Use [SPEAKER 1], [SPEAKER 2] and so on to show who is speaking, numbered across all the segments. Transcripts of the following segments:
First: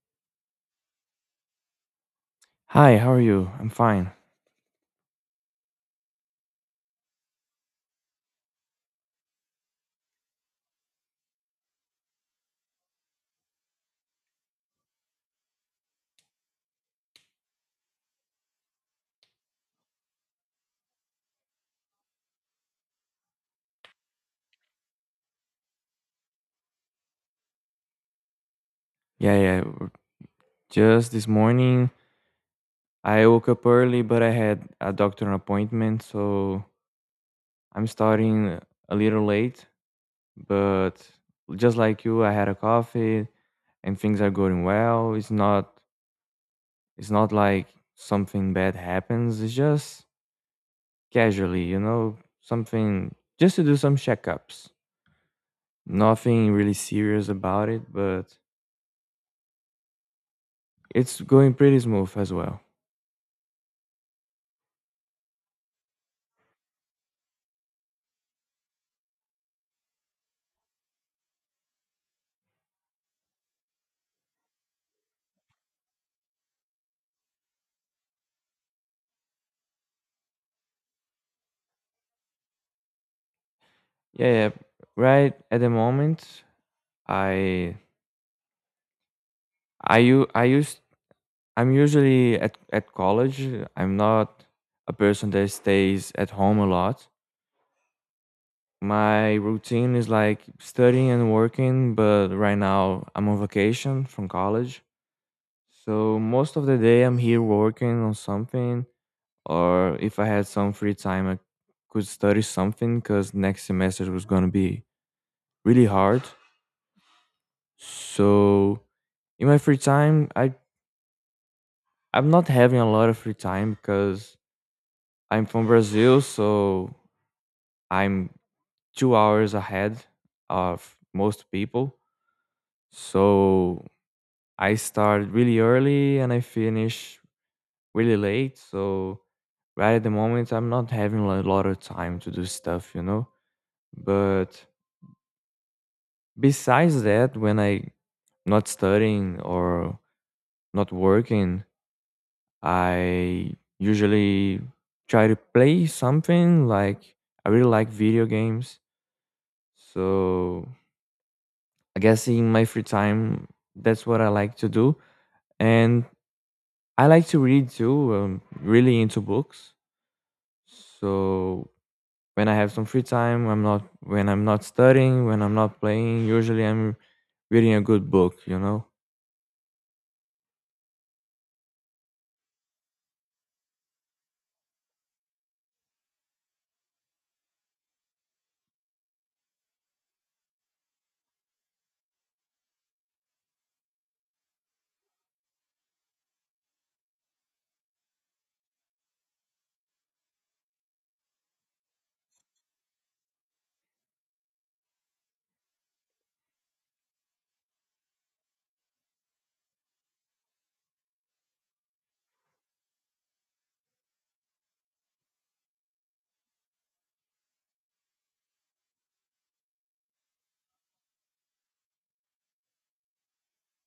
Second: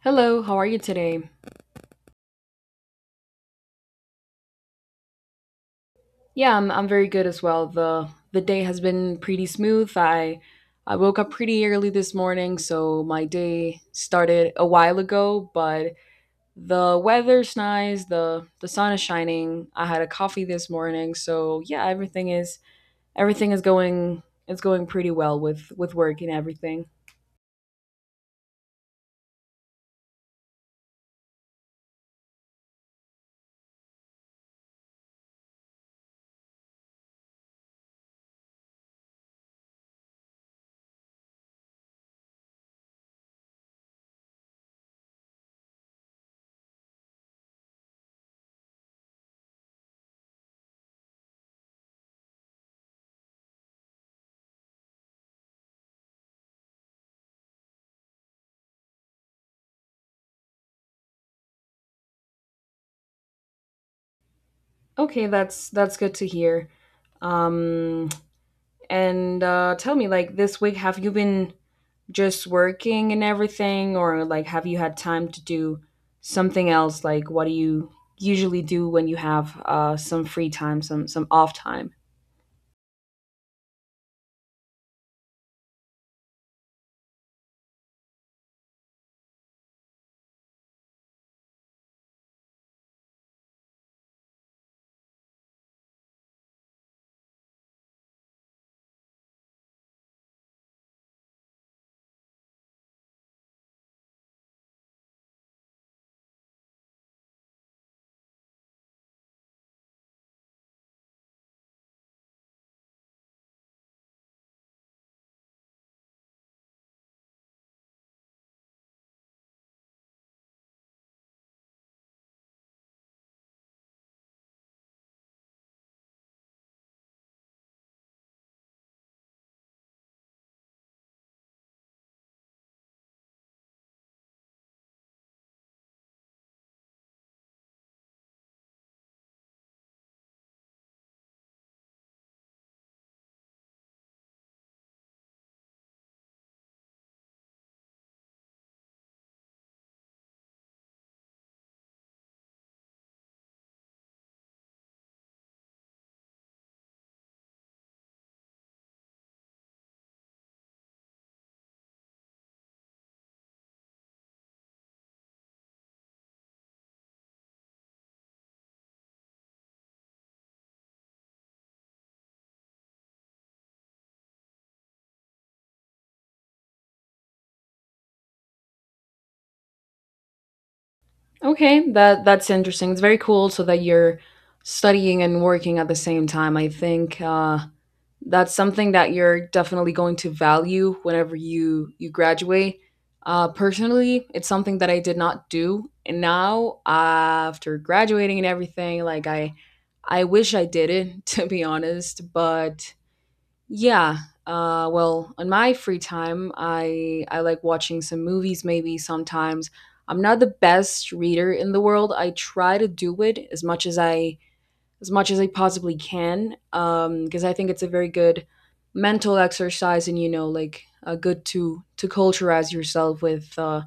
[SPEAKER 1] Hello, how are you today?
[SPEAKER 2] Hi, how are you? I'm fine.
[SPEAKER 1] Yeah, I'm very good as well. The day has been pretty smooth. I woke up pretty early this morning, so my day started a while ago, but the weather's nice, the sun is shining. I had a coffee this morning, so yeah, everything is going it's going pretty well with work and everything.
[SPEAKER 2] Yeah, yeah. Just this morning, I woke up early, but I had a doctor appointment, so I'm starting a little late. But just like you, I had a coffee, and things are going well. It's not. It's not like something bad happens. It's just casually, something just to do some checkups. Nothing really serious about it, but it's going pretty smooth as well.
[SPEAKER 1] Okay, that's good to hear. Um and tell me, like, this week have you been just working and everything, or like have you had time to do something else? Like, what do you usually do when you have some free time, some off time?
[SPEAKER 2] Yeah, yeah. Right at the moment, I I u- I used I'm usually at college. I'm not a person that stays at home a lot. My routine is like studying and working, but right now I'm on vacation from college. So most of the day I'm here working on something, or if I had some free time I could study something cuz next semester was going to be really hard. So in my free time, I'm not having a lot of free time because I'm from Brazil, so I'm 2 hours ahead of most people. So I start really early and I finish really late. So right at the moment, I'm not having a lot of time to do stuff, you know? But besides that, when I not studying or not working, I usually try to play something like I really like video games. So I guess in my free time, that's what I like to do. And I like to read too. I'm really into books. So when I have some free time, I'm not when I'm not studying, when I'm not playing, usually I'm reading a good book, you know.
[SPEAKER 1] Okay, that's interesting. It's very cool, so that you're studying and working at the same time. I think that's something that you're definitely going to value whenever you graduate. Personally, it's something that I did not do, and now after graduating and everything, I wish I did it to be honest. But yeah, well, on my free time, I like watching some movies. Maybe sometimes I'm not the best reader in the world. I try to do it as much as I possibly can, because I think it's a very good mental exercise, and you know, like, good to culturize yourself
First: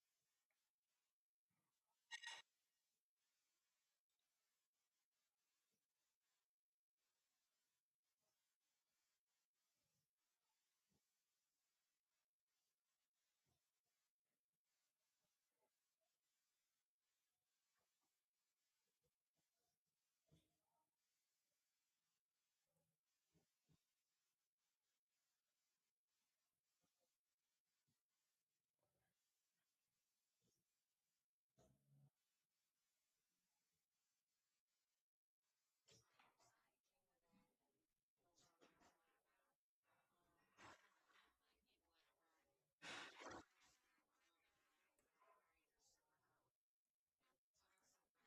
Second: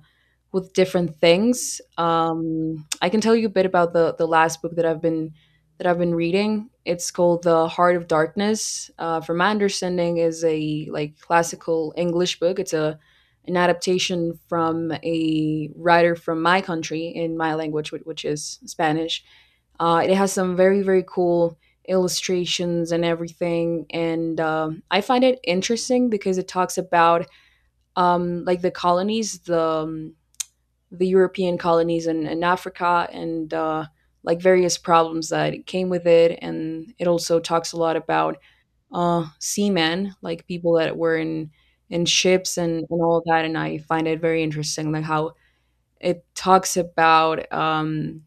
[SPEAKER 1] with different things. I can tell you a bit about the last book that I've been reading. It's called The Heart of Darkness. From my understanding, is a, like, classical English book. It's a An adaptation from a writer from my country in my language, which is Spanish. It has some very, very cool illustrations and everything, and I find it interesting because it talks about, like the colonies, the, the European colonies in Africa, and like various problems that came with it. And it also talks a lot about, seamen, like people that were in ships and all that. And I find it very interesting, like how it talks about,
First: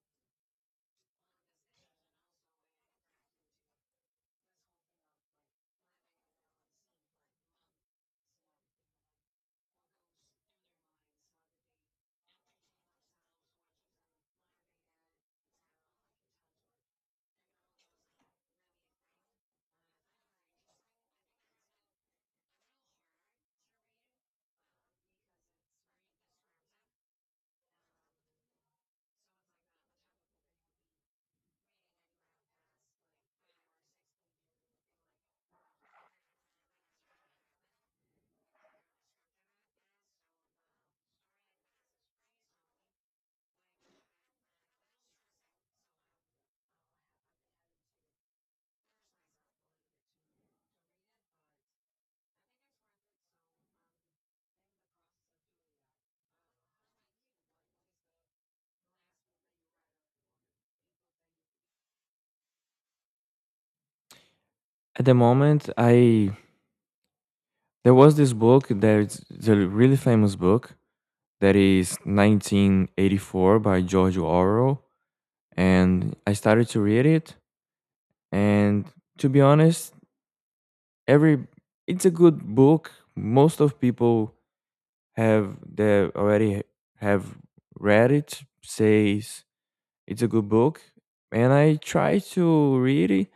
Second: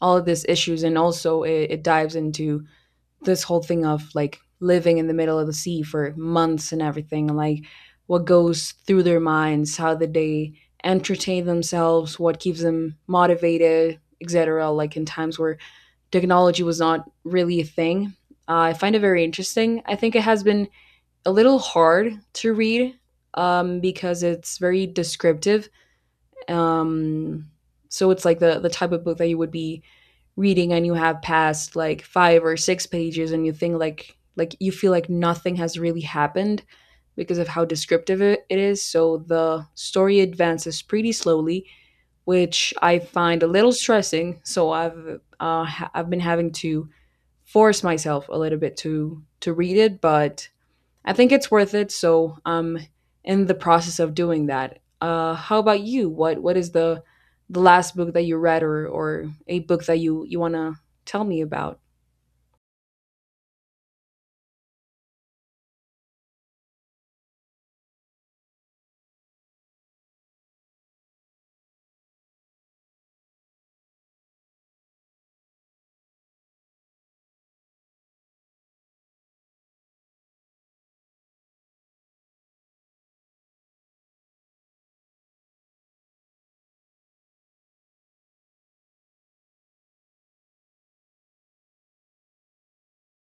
[SPEAKER 1] all of these issues, and also it dives into this whole thing of, like, living in the middle of the sea for months and everything, and like what goes through their minds, how did they entertain themselves, what keeps them motivated, etc. Like in times where technology was not really a thing. I find it very interesting. I think it has been a little hard to read, because it's very descriptive, um, so it's like the type of book that you would be reading and you have passed like five or six pages and you think like you feel like nothing has really happened because of how descriptive it, it is. So the story advances pretty slowly, which I find a little stressing. So I've been having to force myself a little bit to read it, but I think it's worth it. So I'm in the process of doing that. How about you? What is the last book that you read, or a book that you want to tell me about?
[SPEAKER 2] At the moment, I there was this book that it's a really famous book that is 1984 by George Orwell. And I started to read it. And to be honest, every it's a good book. Most of people have that already have read it, says it's a good book. And I tried to read it,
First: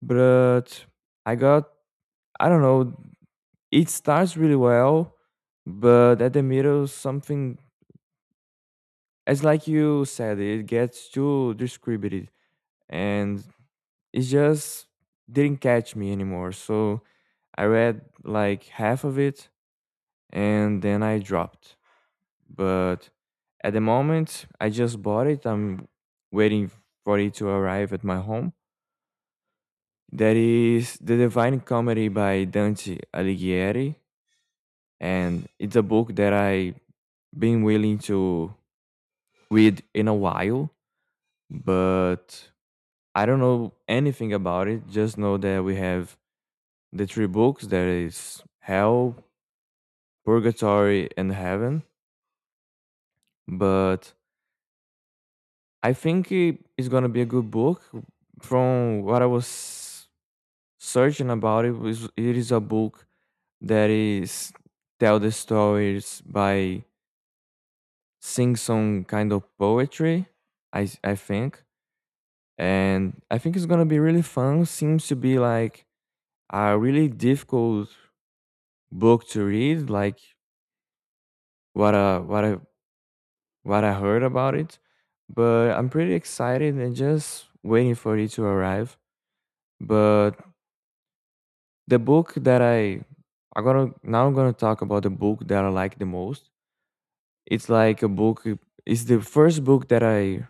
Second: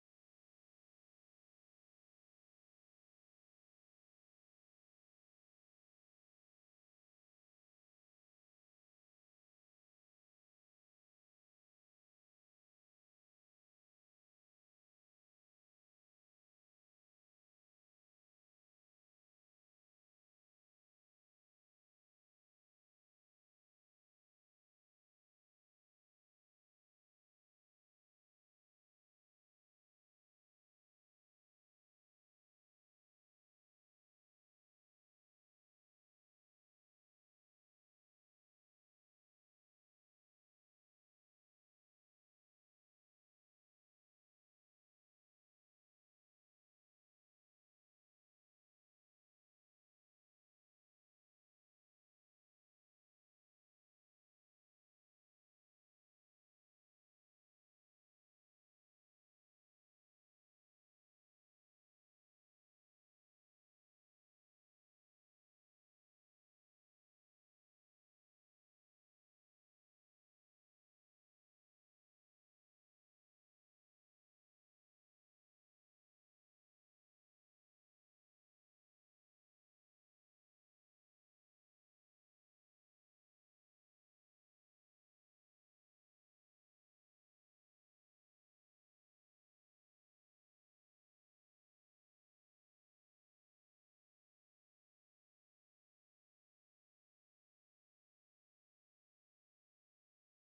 [SPEAKER 2] but I got I don't know. It starts really well, but at the middle something, as like you said, it gets too distributed. And it just didn't catch me anymore. So I read like half of it and then I dropped. But at the moment, I just bought it. I'm waiting for it to arrive at my home. That is The Divine Comedy by Dante Alighieri. And it's a book that I been willing to read in a while, but I don't know anything about it. Just know that we have the three books: there is hell, purgatory and heaven. But I think it is going to be a good book. From what I was searching about it, was it is a book that is tell the stories by sing some kind of poetry, I think. And I think it's going to be really fun. Seems to be like a really difficult book to read, like what a what I what I heard about it, but I'm pretty excited and just waiting for it to arrive. But the book that I'm gonna talk about the book that I like the most. It's like a book. It's the first book that I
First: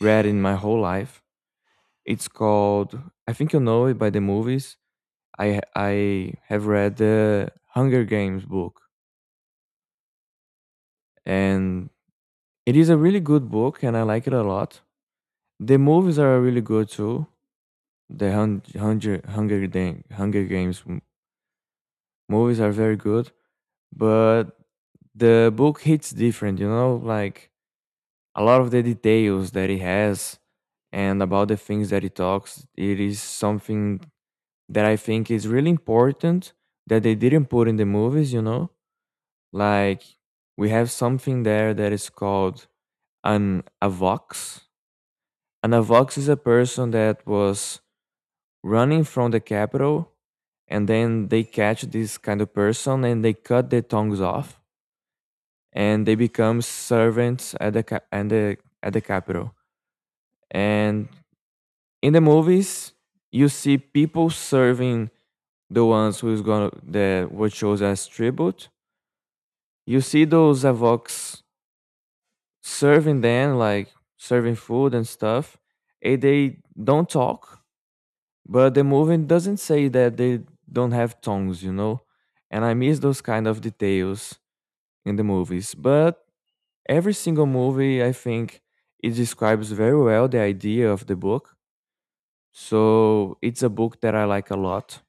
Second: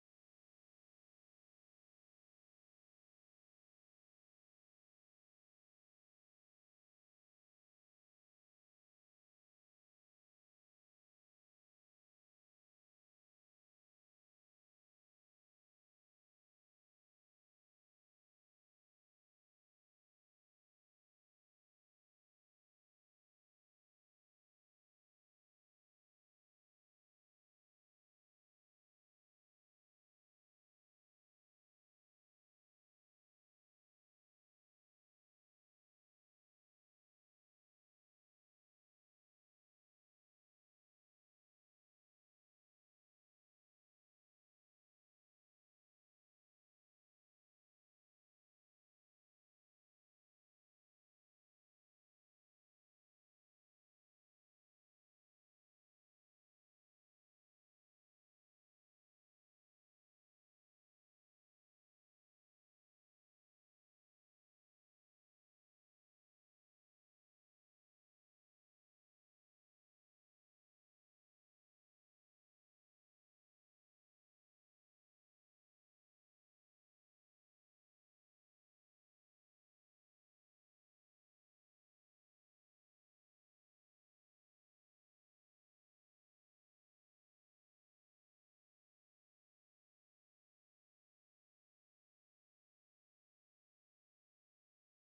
[SPEAKER 2] read in my whole life. It's called, I think you know it by the movies. I have read the Hunger Games book, and it is a really good book, and I like it a lot. The movies are really good too. The Hunger Games movies are very good, but the book hits different. You know, like a lot of the details that he has and about the things that he talks. It is something that I think is really important that they didn't put in the movies. You know, like we have something there that is called an avox. An avox is a person that was running from the capital, and then they catch this kind of person and they cut their tongues off, and they become servants at the ca- and the at the capital. And in the movies you see people serving the ones who's gonna the were chosen as tribute. You see those avocs serving them, like serving food and stuff, and they don't talk. But the movie doesn't say that they don't have tongues, you know? And I miss those kind of details in the movies. But every single movie, I think, it describes very well the idea of the book. So it's a book that I like a lot.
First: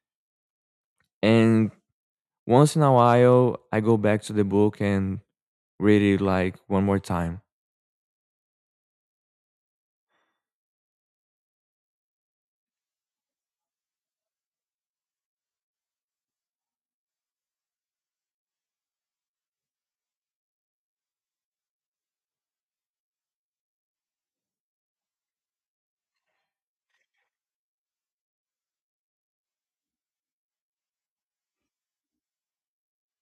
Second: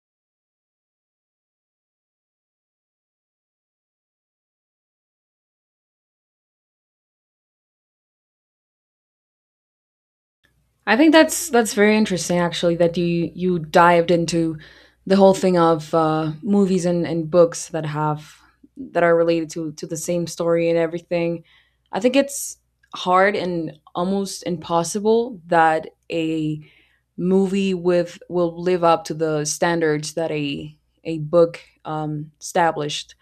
[SPEAKER 2] And once in a while, I go back to the book and read it like one more time.
[SPEAKER 1] I think that's very interesting, actually, that you dived into the whole thing of movies and books that have that are related to the same story and everything. I think it's hard and almost impossible that a movie with will live up to the standards that a book established.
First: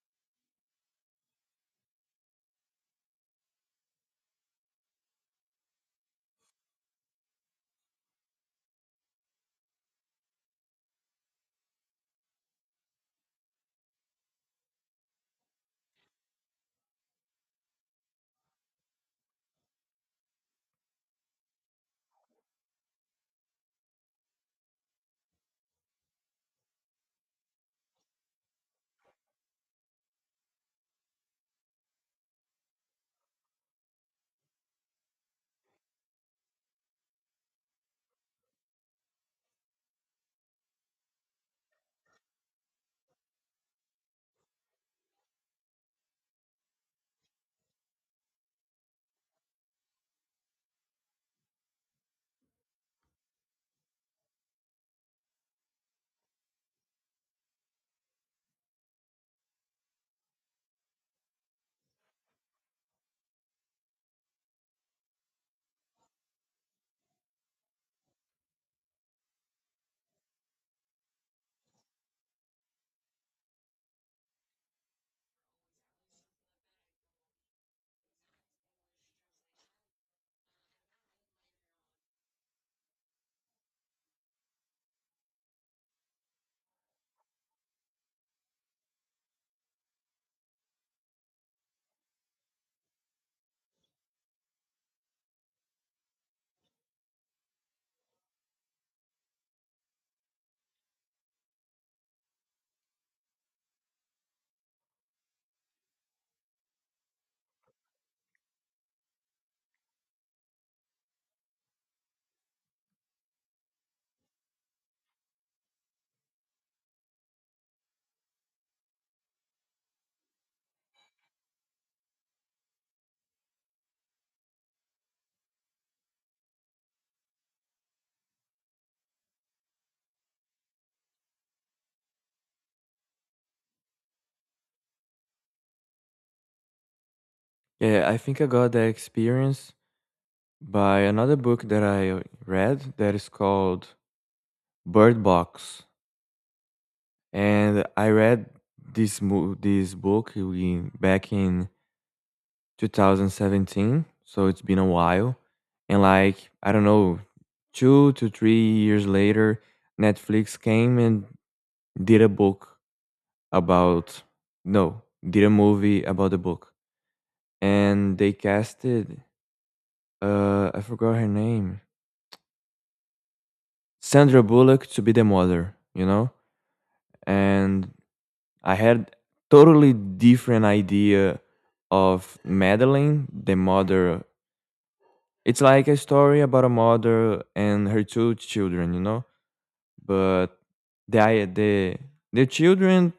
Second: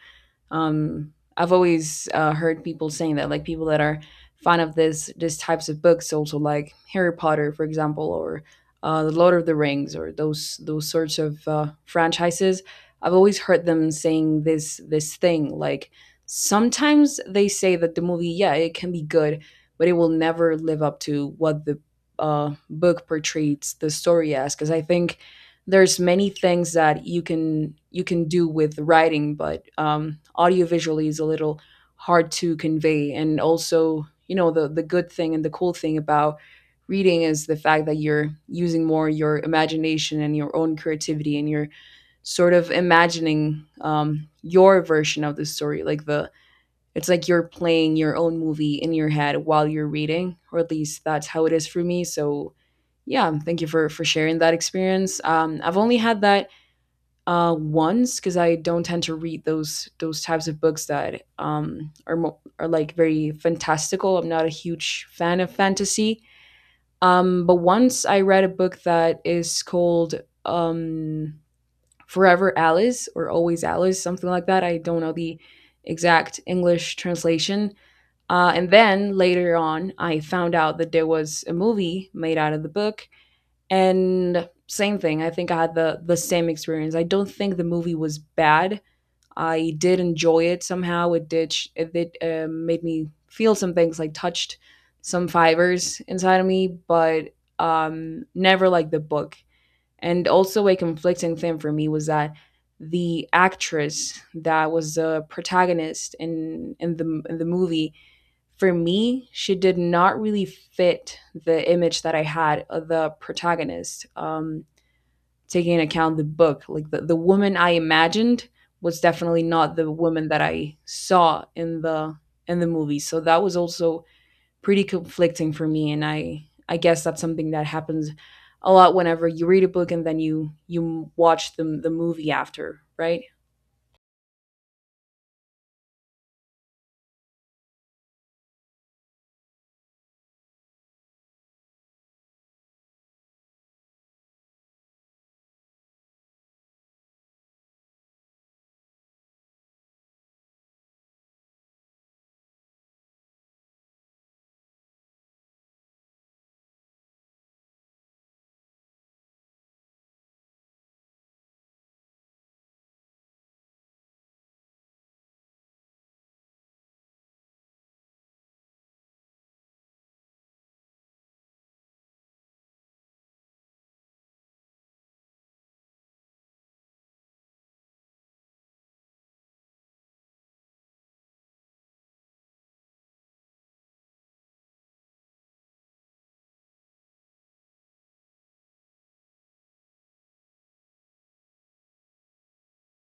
[SPEAKER 1] I've always heard people saying that, like people that are fan of this these types of books, also like Harry Potter, for example, or the Lord of the Rings, or those sorts of franchises. I've always heard them saying this thing, like sometimes they say that the movie, yeah, it can be good, but it will never live up to what the, book portrays the story as. Because I think there's many things that you can do with writing, but, um, audiovisually is a little hard to convey. And also, you know, the good thing and the cool thing about reading is the fact that you're using more your imagination and your own creativity, and you're sort of imagining, your version of the story, like the, it's like you're playing your own movie in your head while you're reading, or at least that's how it is for me. So yeah, thank you for sharing that experience. I've only had that once, because I don't tend to read those types of books that, are like very fantastical. I'm not a huge fan of fantasy. But once I read a book that is called, um, Forever Alice or Always Alice, something like that. I don't know the exact English translation. And then later on, I found out that there was a movie made out of the book, and same thing. I think I had the same experience. I don't think the movie was bad. I did enjoy it. Somehow it did made me feel some things, like touched some fibers inside of me, but, never like the book. And also, a conflicting thing for me was that the actress that was the protagonist in the movie, for me, she did not really fit the image that I had of the protagonist. Taking into account the book, like the woman I imagined was definitely not the woman that I saw in the movie. So that was also pretty conflicting for me, and I guess that's something that happens a lot whenever you read a book and then you watch the movie after, right?
[SPEAKER 2] Yeah, I think I got that experience by another book that I read that is called Bird Box. And I read this book we, back in 2017, so it's been a while. And like I don't know, 2 to 3 years later, Netflix came and did a book about no, did a movie about the book, and they casted I forgot her name, Sandra Bullock, to be the mother, you know, and I had totally different idea of Madeline, the mother. It's like a story about a mother and her two children, you know. But the I- the children,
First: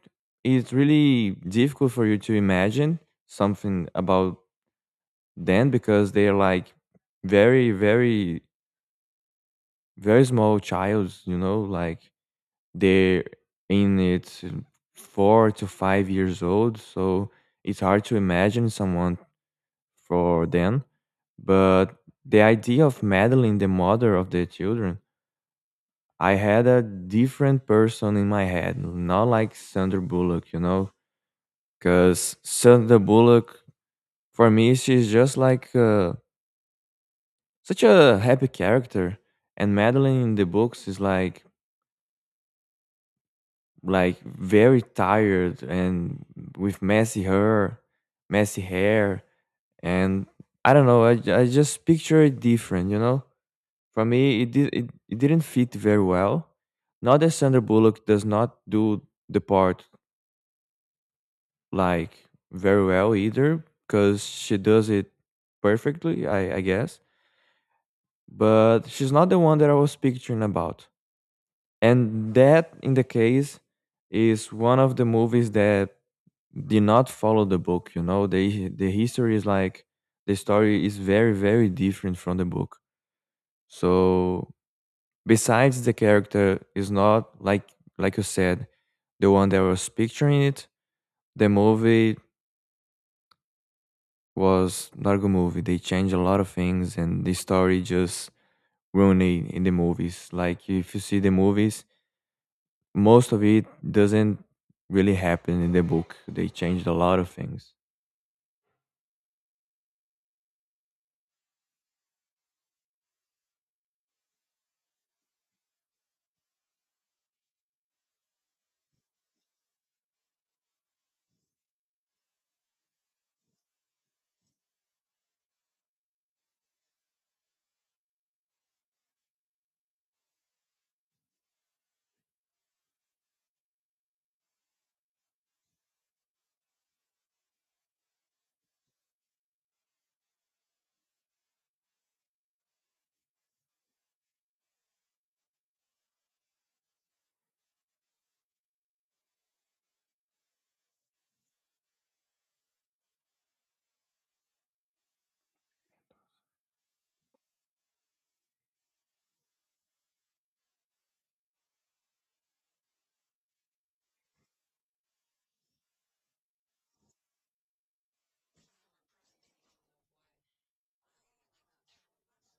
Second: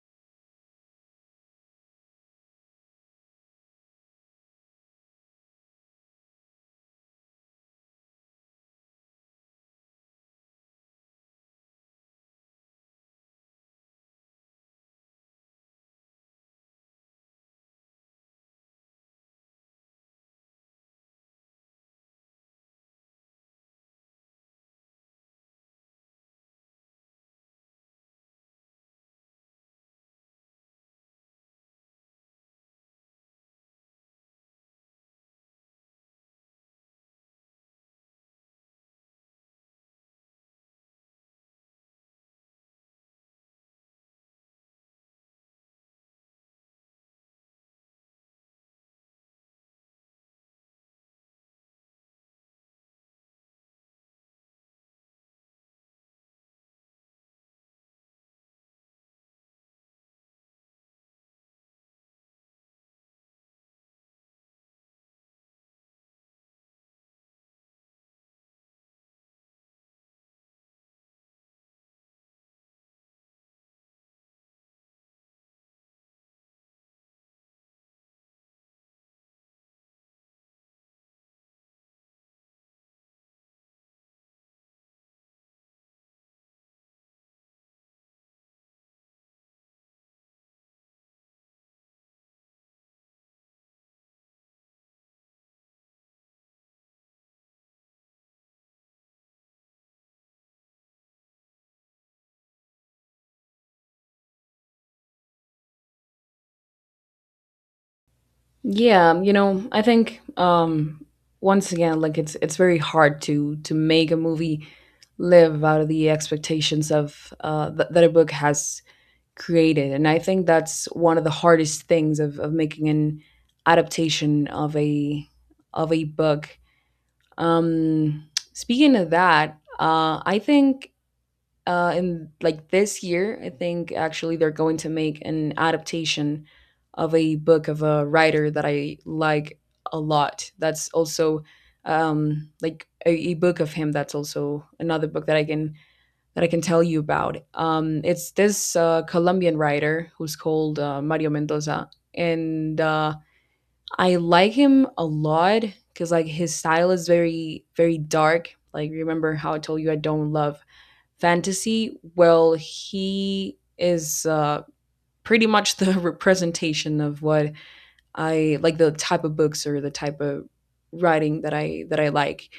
[SPEAKER 2] it's really difficult for you to imagine something about them because they're like very, very, very small childs, you know, like they're in its 4 to 5 years old, so it's hard to imagine someone for them. But the idea of Madeline, the mother of the children, I had a different person in my head, not like Sandra Bullock, you know, because Sandra Bullock, for me, she's just like such a happy character, and Madeline in the books is like very tired and with messy hair, messy hair, and I don't know. I just picture it different, you know. For me, it, it didn't fit very well. Not that Sandra Bullock does not do the part like very well either, because she does it perfectly, I guess. But she's not the one that I was picturing about. And that, in the case, is one of the movies that did not follow the book. You know, the history is like, the story is very very different from the book. So besides the character is not like, like you said, the one that was picturing it, the movie was not a good movie. They changed a lot of things and the story just ruined it in the movies. Like if you see the movies, most of it doesn't really happen in the book. They changed a lot of things.
[SPEAKER 1] Yeah, you know, I think, once again, like, it's very hard to make a movie live out of the expectations of that a book has created. And I think that's one of the hardest things of making an adaptation of a book. Speaking of that, I think, and like, this year, I think actually they're going to make an adaptation of a book of a writer that I like a lot. That's also, a book of him. That's also another book that I can tell you about. It's this Colombian writer who's called Mario Mendoza, and I like him a lot, because like his style is very, very dark. Like, remember how I told you I don't love fantasy? Well, he is pretty much the representation of what I like, the type of books or the type of writing that I like.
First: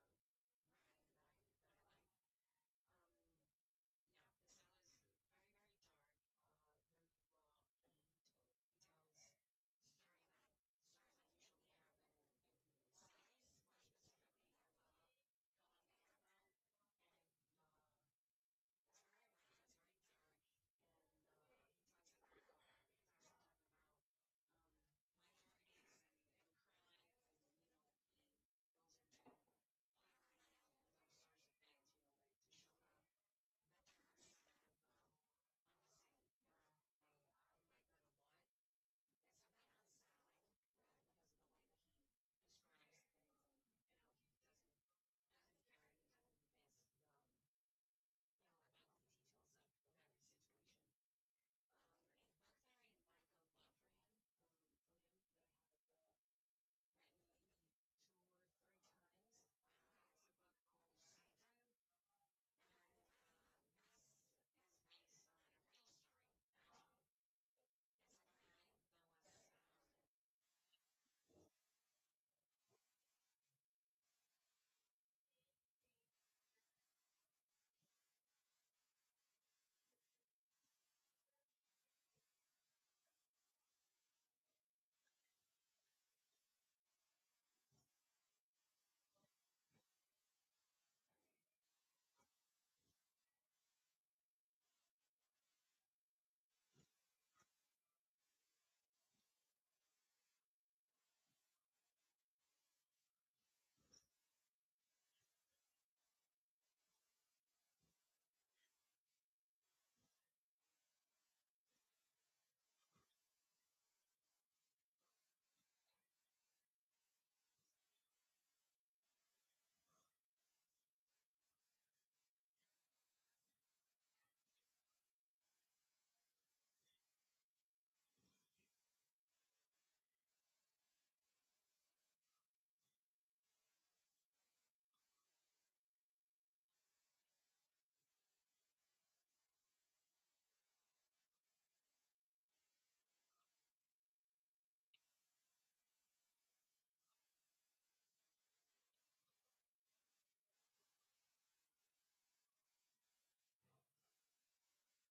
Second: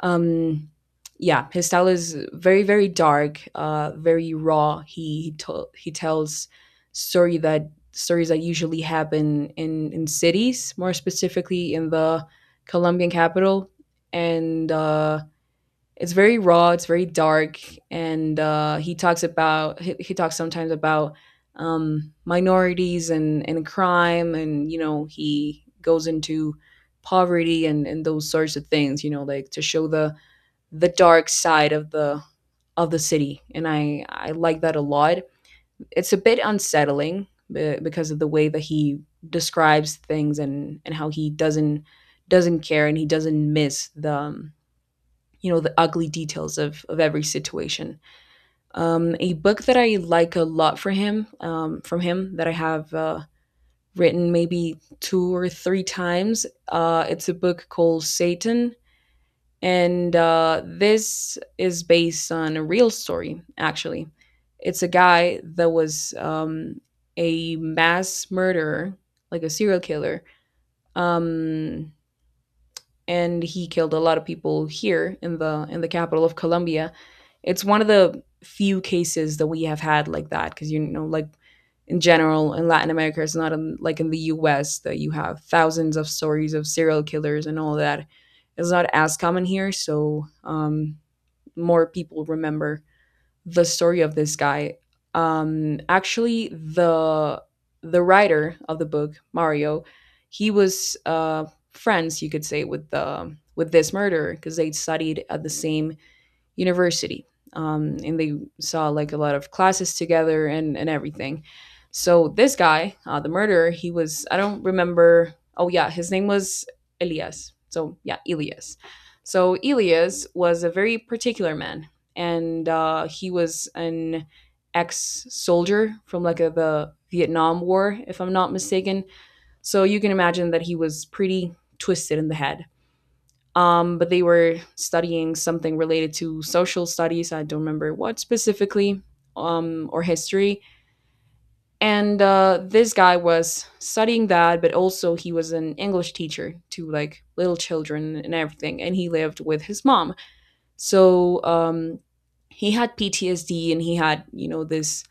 [SPEAKER 1] Um, yeah, his style is very, very dark, very raw. He tells story that stories that usually happen in cities, more specifically in the Colombian capital, and, it's very raw, it's very dark. And he talks about he talks sometimes about, minorities and crime, and you know, he goes into poverty and those sorts of things, you know, like to show the dark side of the city, and I like that a lot. It's a bit unsettling because of the way that he describes things, and how he doesn't care, and he doesn't miss the, you know, the ugly details of every situation. A book that I like a lot for him, from him, that I have written maybe two or three times. It's a book called Satan, and this is based on a real story. Actually, it's a guy that was, a mass murderer, like a serial killer. Um, and he killed a lot of people here in the capital of Colombia. It's one of the few cases that we have had like that, because you know, like, in general in Latin America, it's not in, like in the US, that you have thousands of stories of serial killers and all that. It's not as common here, so, more people remember the story of this guy. Actually, the writer of the book, Mario, he was, friends, you could say, with the with this murderer, because they studied at the same university, and they saw like a lot of classes together and everything. So this guy, the murderer, he was, I don't remember. Oh yeah, his name was Elias. So yeah, Elias. So Elias was a very particular man, and he was an ex-soldier from the Vietnam War, if I'm not mistaken. So you can imagine that he was pretty twisted in the head, but they were studying something related to social studies. I don't remember what specifically, or history. And this guy was studying that, but also he was an English teacher to like little children and everything. And he lived with his mom. So he had PTSD and he had, you know, this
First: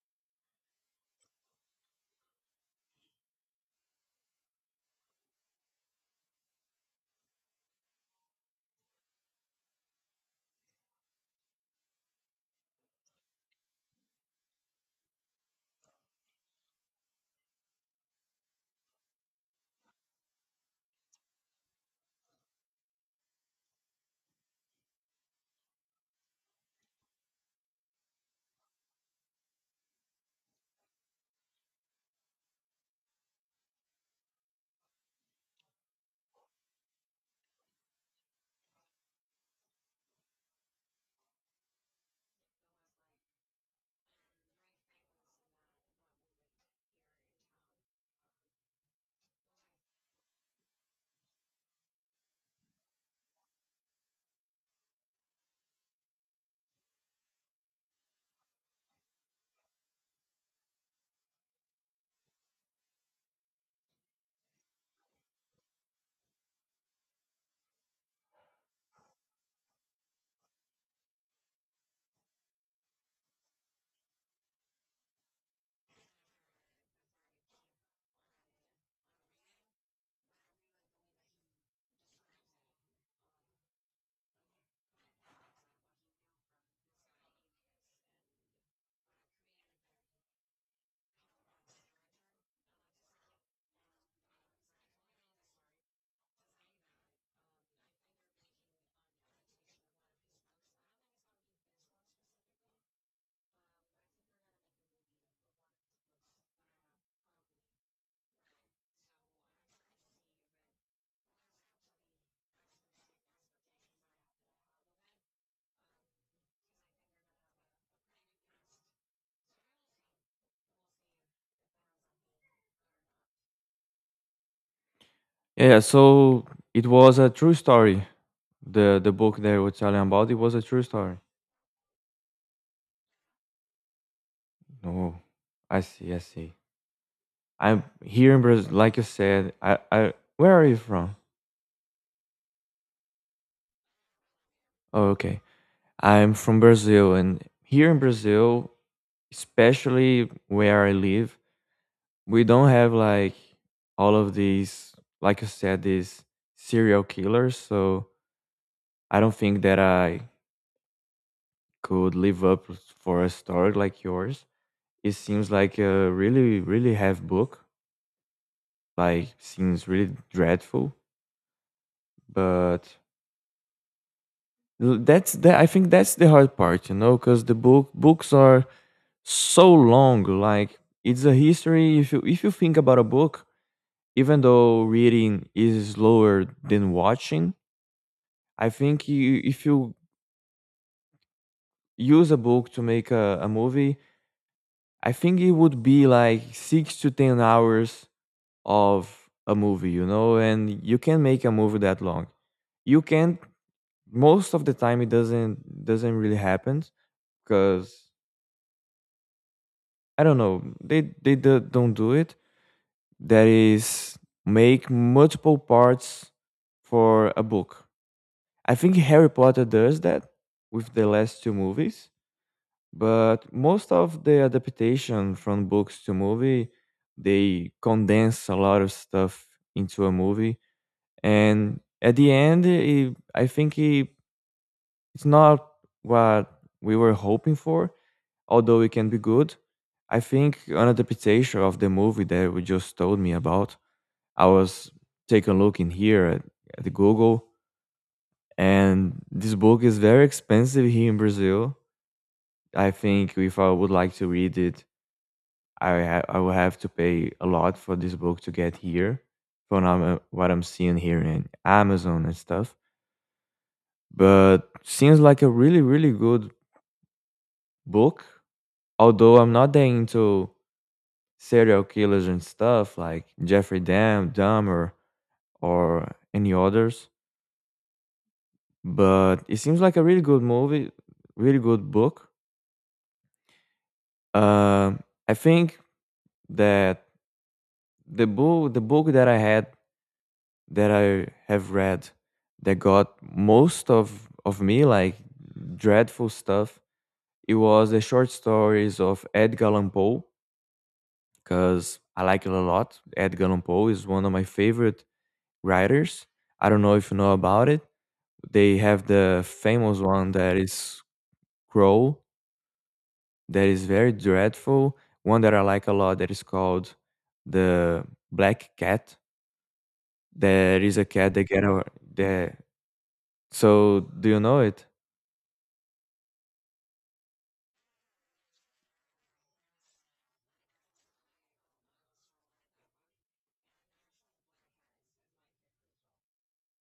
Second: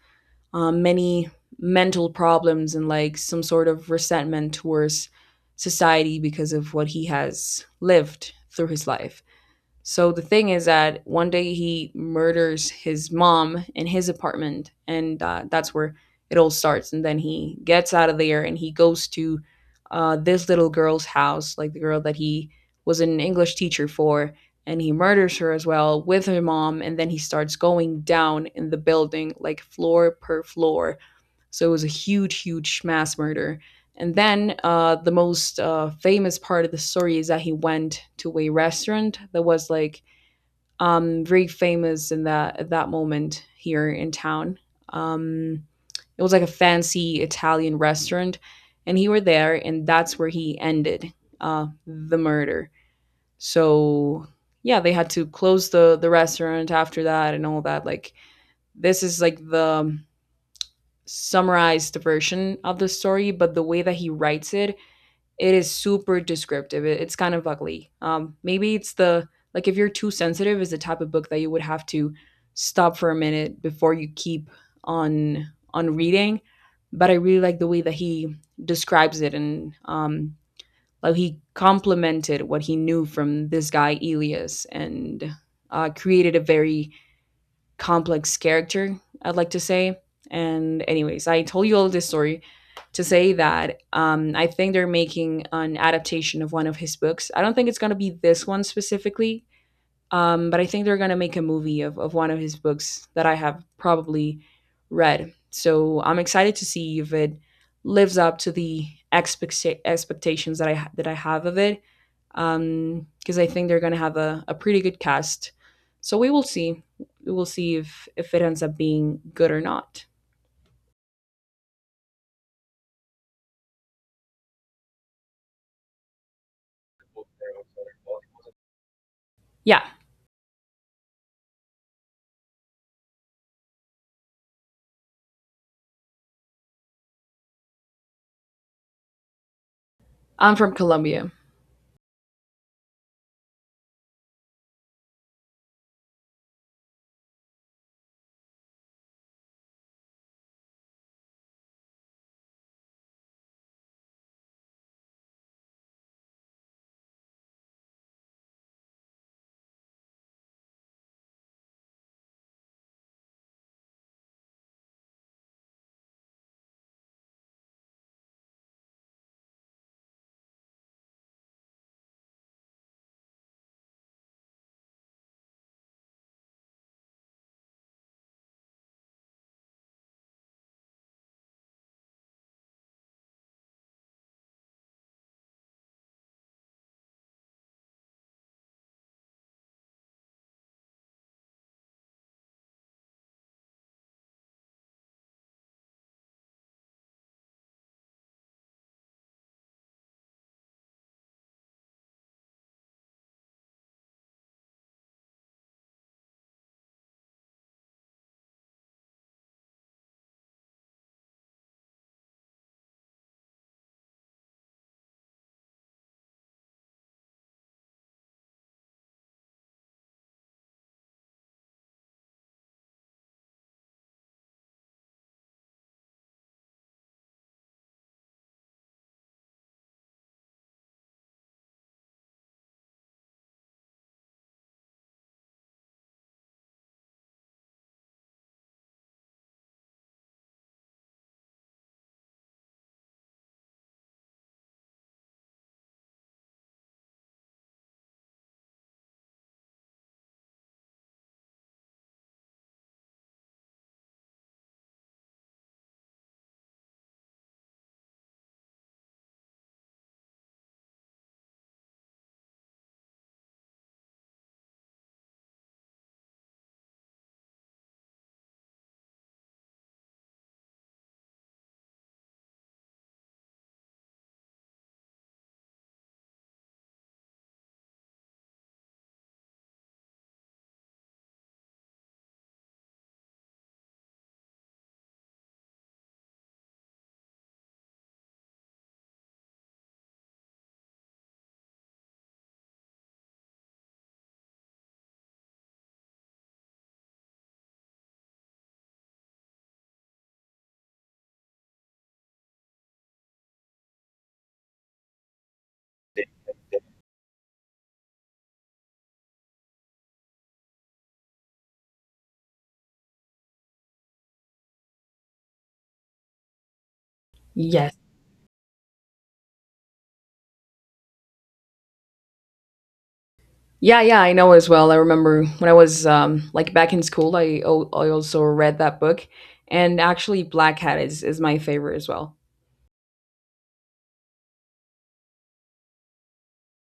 [SPEAKER 1] many mental problems and like some sort of resentment towards society because of what he has lived through his life. So the thing is that one day he murders his mom in his apartment, and that's where it all starts. And then he gets out of there and he goes to this little girl's house, like the girl that he was an English teacher for, and he murders her as well with her mom. And then he starts going down in the building, like floor per floor, so it was a huge, huge mass murder. And then the most famous part of the story is that he went to a restaurant that was like very famous in that moment here in town. Um, it was like a fancy Italian restaurant, and he were there, and that's where he ended the murder. So yeah, they had to close the restaurant after that and all that. Like this is like the summarized version of the story, but the way that he writes it, it is super descriptive. It's kind of ugly. Maybe it's the, like if you're too sensitive, is the type of book that you would have to stop for a minute before you keep on on reading. But I really like the way that he describes it, and like he complemented what he knew from this guy Elias, and created a very complex character, I'd like to say. And anyways, I told you all this story to say that I think they're making an adaptation of one of his books. I don't think it's gonna be this one specifically, but I think they're gonna make a movie of one of his books that I have probably read. So I'm excited to see if it lives up to the expectations that that I have of it, because I think they're going to have a pretty good cast. So we will see. We will see if it ends up being good or not.
[SPEAKER 2] Yeah, so it was a true story. The book that you were
[SPEAKER 1] Yeah,
[SPEAKER 2] telling about, it was a true story. No, I see, I see. I'm here in Brazil, like you said. Where
[SPEAKER 1] I'm
[SPEAKER 2] are
[SPEAKER 1] from
[SPEAKER 2] you from?
[SPEAKER 1] Colombia.
[SPEAKER 2] Oh, okay. I'm from Brazil, and here in Brazil, especially where I live, we don't have like all of these, like you said, these serial killers. So I don't think that I could live up for a story like yours. It seems like a really, really heavy book, like seems really dreadful. But that's that I think that's the hard part, you know, because the books are so long. Like it's a history, if you think about a book, even though reading is slower than watching. I think if you use a book to make a movie, I think it would be like 6 to 10 hours of a movie, you know. And you can make a movie that long, you can. Most of the time it doesn't really happen because I don't know, they don't do it, that is, make multiple parts for a book. I think Harry Potter does that with the last two movies. But most of the adaptation from books to movie, they condense a lot of stuff into a movie, and at the end I think it, it's not what we were hoping for, although it can be good. I think an adaptation of the movie that we just told me about. I was taking a look in here at the Google, and this book is very expensive here in Brazil. I think if I would like to read it, I will have to pay a lot for this book to get here. From what I'm seeing here in Amazon and stuff, but seems like a really really good book. Although I'm not that into serial killers and stuff, like Jeffrey Dahmer, or any others. But it seems like a really good movie, really good book. Um, I think that the book that that I have read, that got most of me like dreadful stuff. It was the short stories of Edgar Allan Poe because I like it a lot. Edgar Allan Poe is one of my favorite writers. I don't know if you know about it. They have the famous one that is Crow, that is very dreadful. One that I like a lot that is called
[SPEAKER 1] Yes.
[SPEAKER 2] the Black Cat. There is a cat that get over there.
[SPEAKER 1] Yeah,
[SPEAKER 2] So
[SPEAKER 1] yeah,
[SPEAKER 2] do
[SPEAKER 1] I
[SPEAKER 2] you
[SPEAKER 1] know
[SPEAKER 2] know
[SPEAKER 1] as
[SPEAKER 2] it?
[SPEAKER 1] well. I remember when I was like back in school, I, I also read that book, and actually, Black Hat is my favorite as well.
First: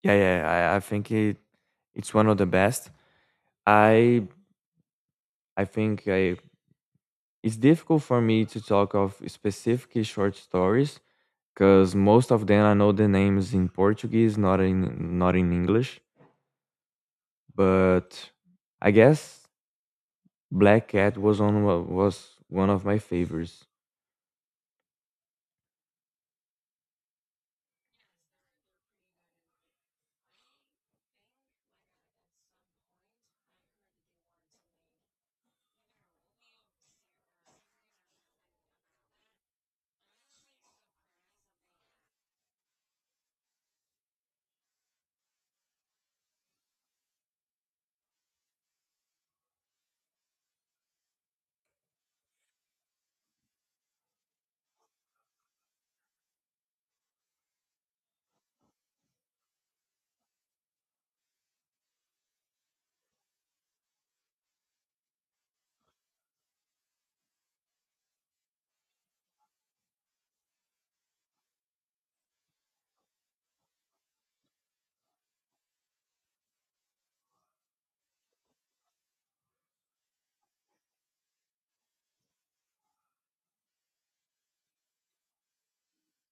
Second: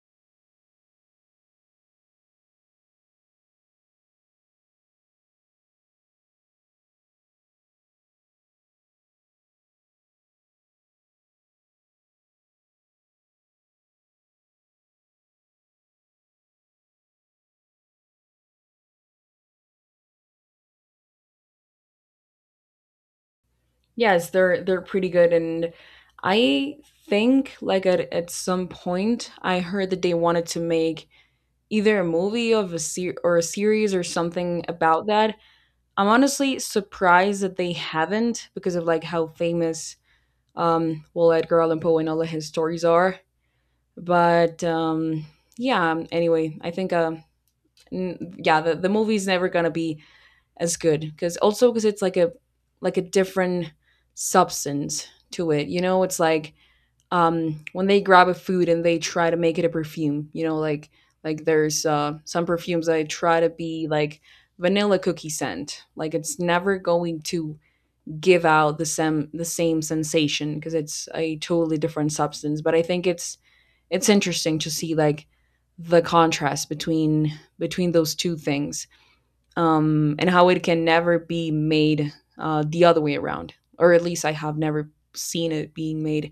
[SPEAKER 2] Yeah, yeah. I think it's one of the best. I I think I it's difficult for me to talk of specific short stories because most of them I know the names in Portuguese, not in English. But I guess Black Cat was one of my favorites.
[SPEAKER 1] Yes, they're pretty good, and I think like at some point I heard that they wanted to make either a movie of a or a series or something about that. I'm honestly surprised that they haven't because of like how famous, well, Edgar Allan Poe and all of his stories are. But yeah, anyway, I think yeah, the movie's never going to be as good, cuz also cuz it's like a different substance to it. You know, it's like when they grab a food and they try to make it a perfume, you know, like there's some perfumes that try to be like vanilla cookie scent, like it's never going to give out the same sensation because it's a totally different substance. But I think it's interesting to see like the contrast between between those two things, and how it can never be made the other way around, or at least I have never seen it being made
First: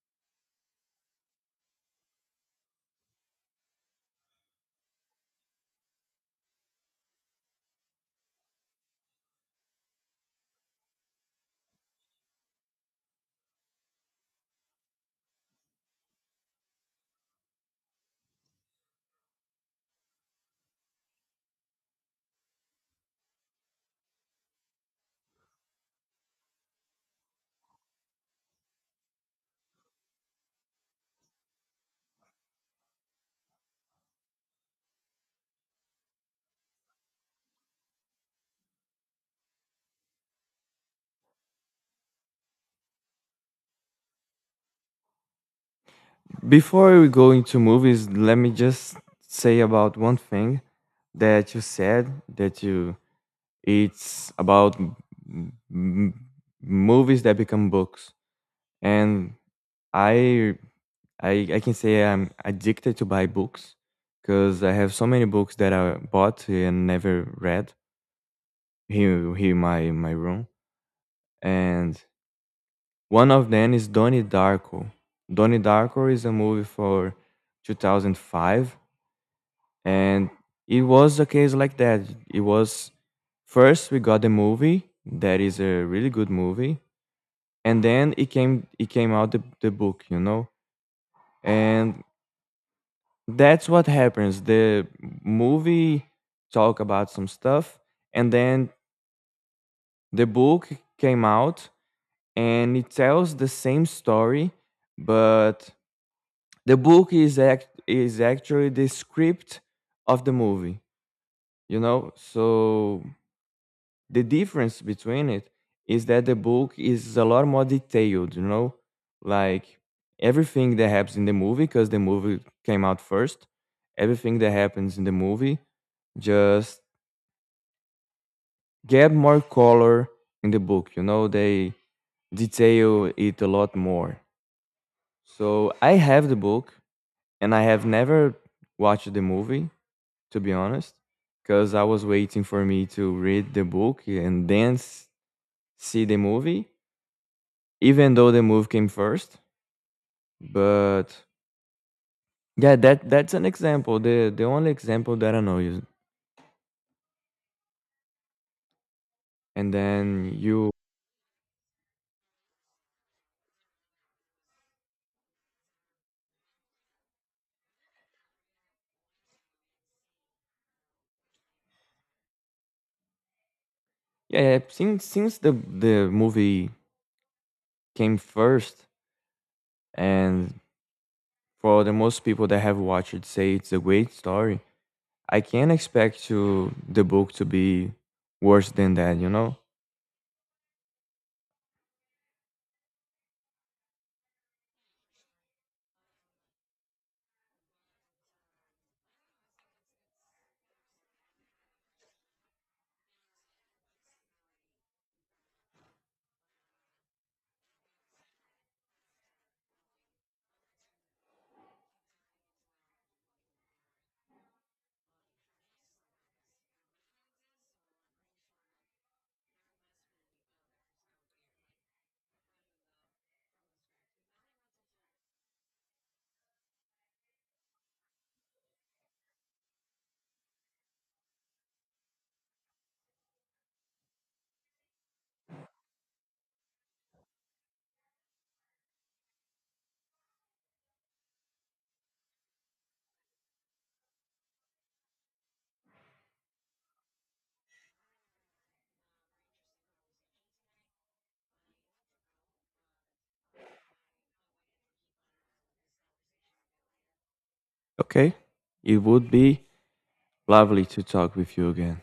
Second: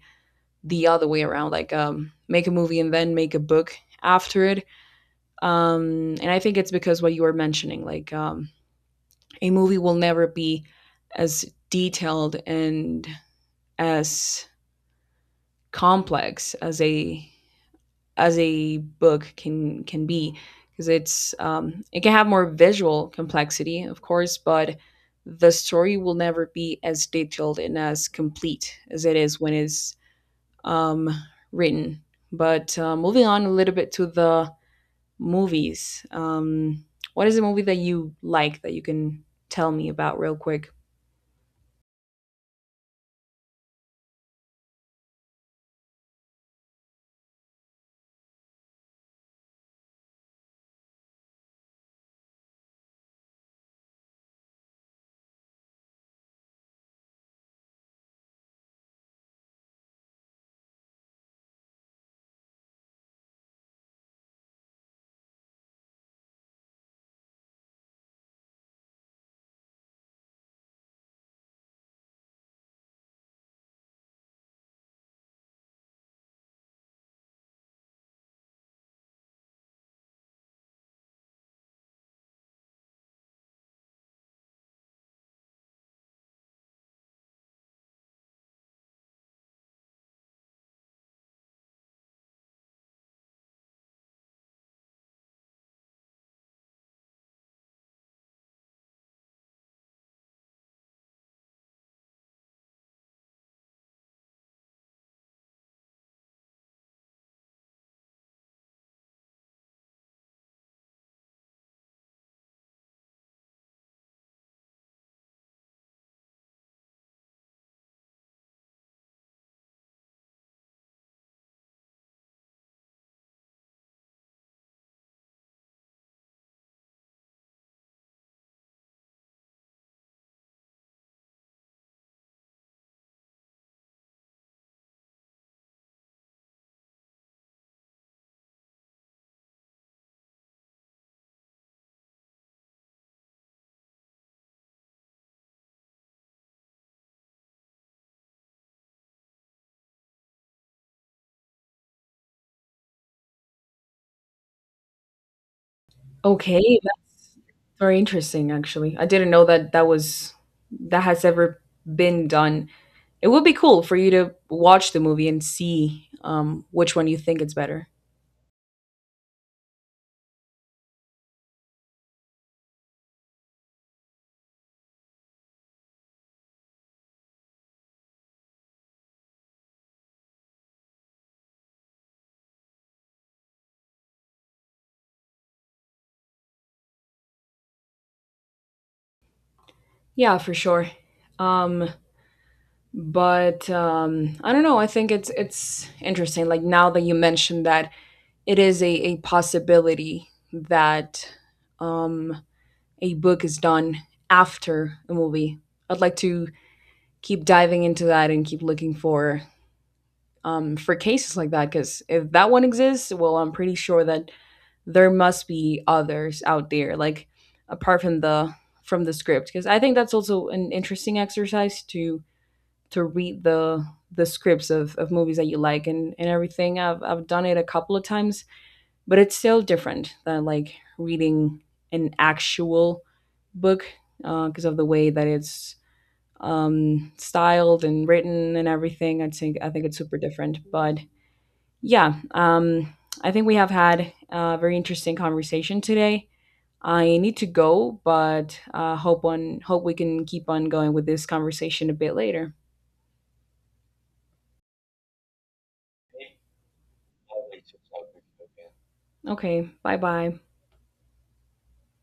[SPEAKER 1] the other way around, like make a movie and then make a book after it. And I think it's because what you were mentioning, like a movie will never be as detailed and as complex as a book can be, because it's it can have more visual complexity, of course, but the story will never be as detailed and as complete as it is when it's um, written. But moving on a little bit to the movies, what is a movie that you like that you can tell me about real quick?
[SPEAKER 2] Before we go into movies, let me just say about one thing that you said that you it's about movies that become books, and I I I can say I'm addicted to buy books because I have so many books that I bought and never read here in my room. And one of them is Donnie Darko. Donnie Darko is a movie for 2005, and it was a case like that. It was first we got the movie that is a really good movie, and then it came out the book, you know, and that's what happens. The movie talk about some stuff, and then the book came out, and it tells the same story, but the book is act is actually the script of the movie, you know. So the difference between it is that the book is a lot more detailed, you know, like everything that happens in the movie, because the movie came out first, everything that happens in the movie just get more color in the book. You know, they detail it a lot more. So I have the book and I have never watched the movie, to be honest, because I was waiting for me to read the book and then see the movie, even though the movie came first. But yeah, that that's an example. The only example that I know is,
[SPEAKER 1] Okay, that's very interesting. Actually, I didn't know that
[SPEAKER 2] and
[SPEAKER 1] that
[SPEAKER 2] then
[SPEAKER 1] was
[SPEAKER 2] you
[SPEAKER 1] that has ever been done. It would be cool for you to watch the movie and see, which one you think is better.
[SPEAKER 2] yeah yeah, since the movie came first, and for the most people that have watched it, say it's a great story. I can't expect to the book to be worse than that, you know.
[SPEAKER 1] Yeah, for sure. Um, but I don't know. I think it's interesting. Like now that you mentioned that it is a possibility that um, a book is done after a movie. I'd like to keep diving into that and keep looking for, for cases like that, because if that one exists, well, I'm pretty sure that there must be others out there. Like apart from the script, because I think that's also an interesting exercise to read the scripts of movies that you like and everything. I've done it a couple of times, but it's still different than like reading an actual book, because of the way that it's, styled and written and everything. I think it's super different. But yeah, I think we have had a very interesting conversation today. I need to go, but hope on hope we can keep on going with this conversation a bit later.
[SPEAKER 2] Okay, it would be
[SPEAKER 1] Okay, bye bye.
[SPEAKER 2] lovely to talk with you again.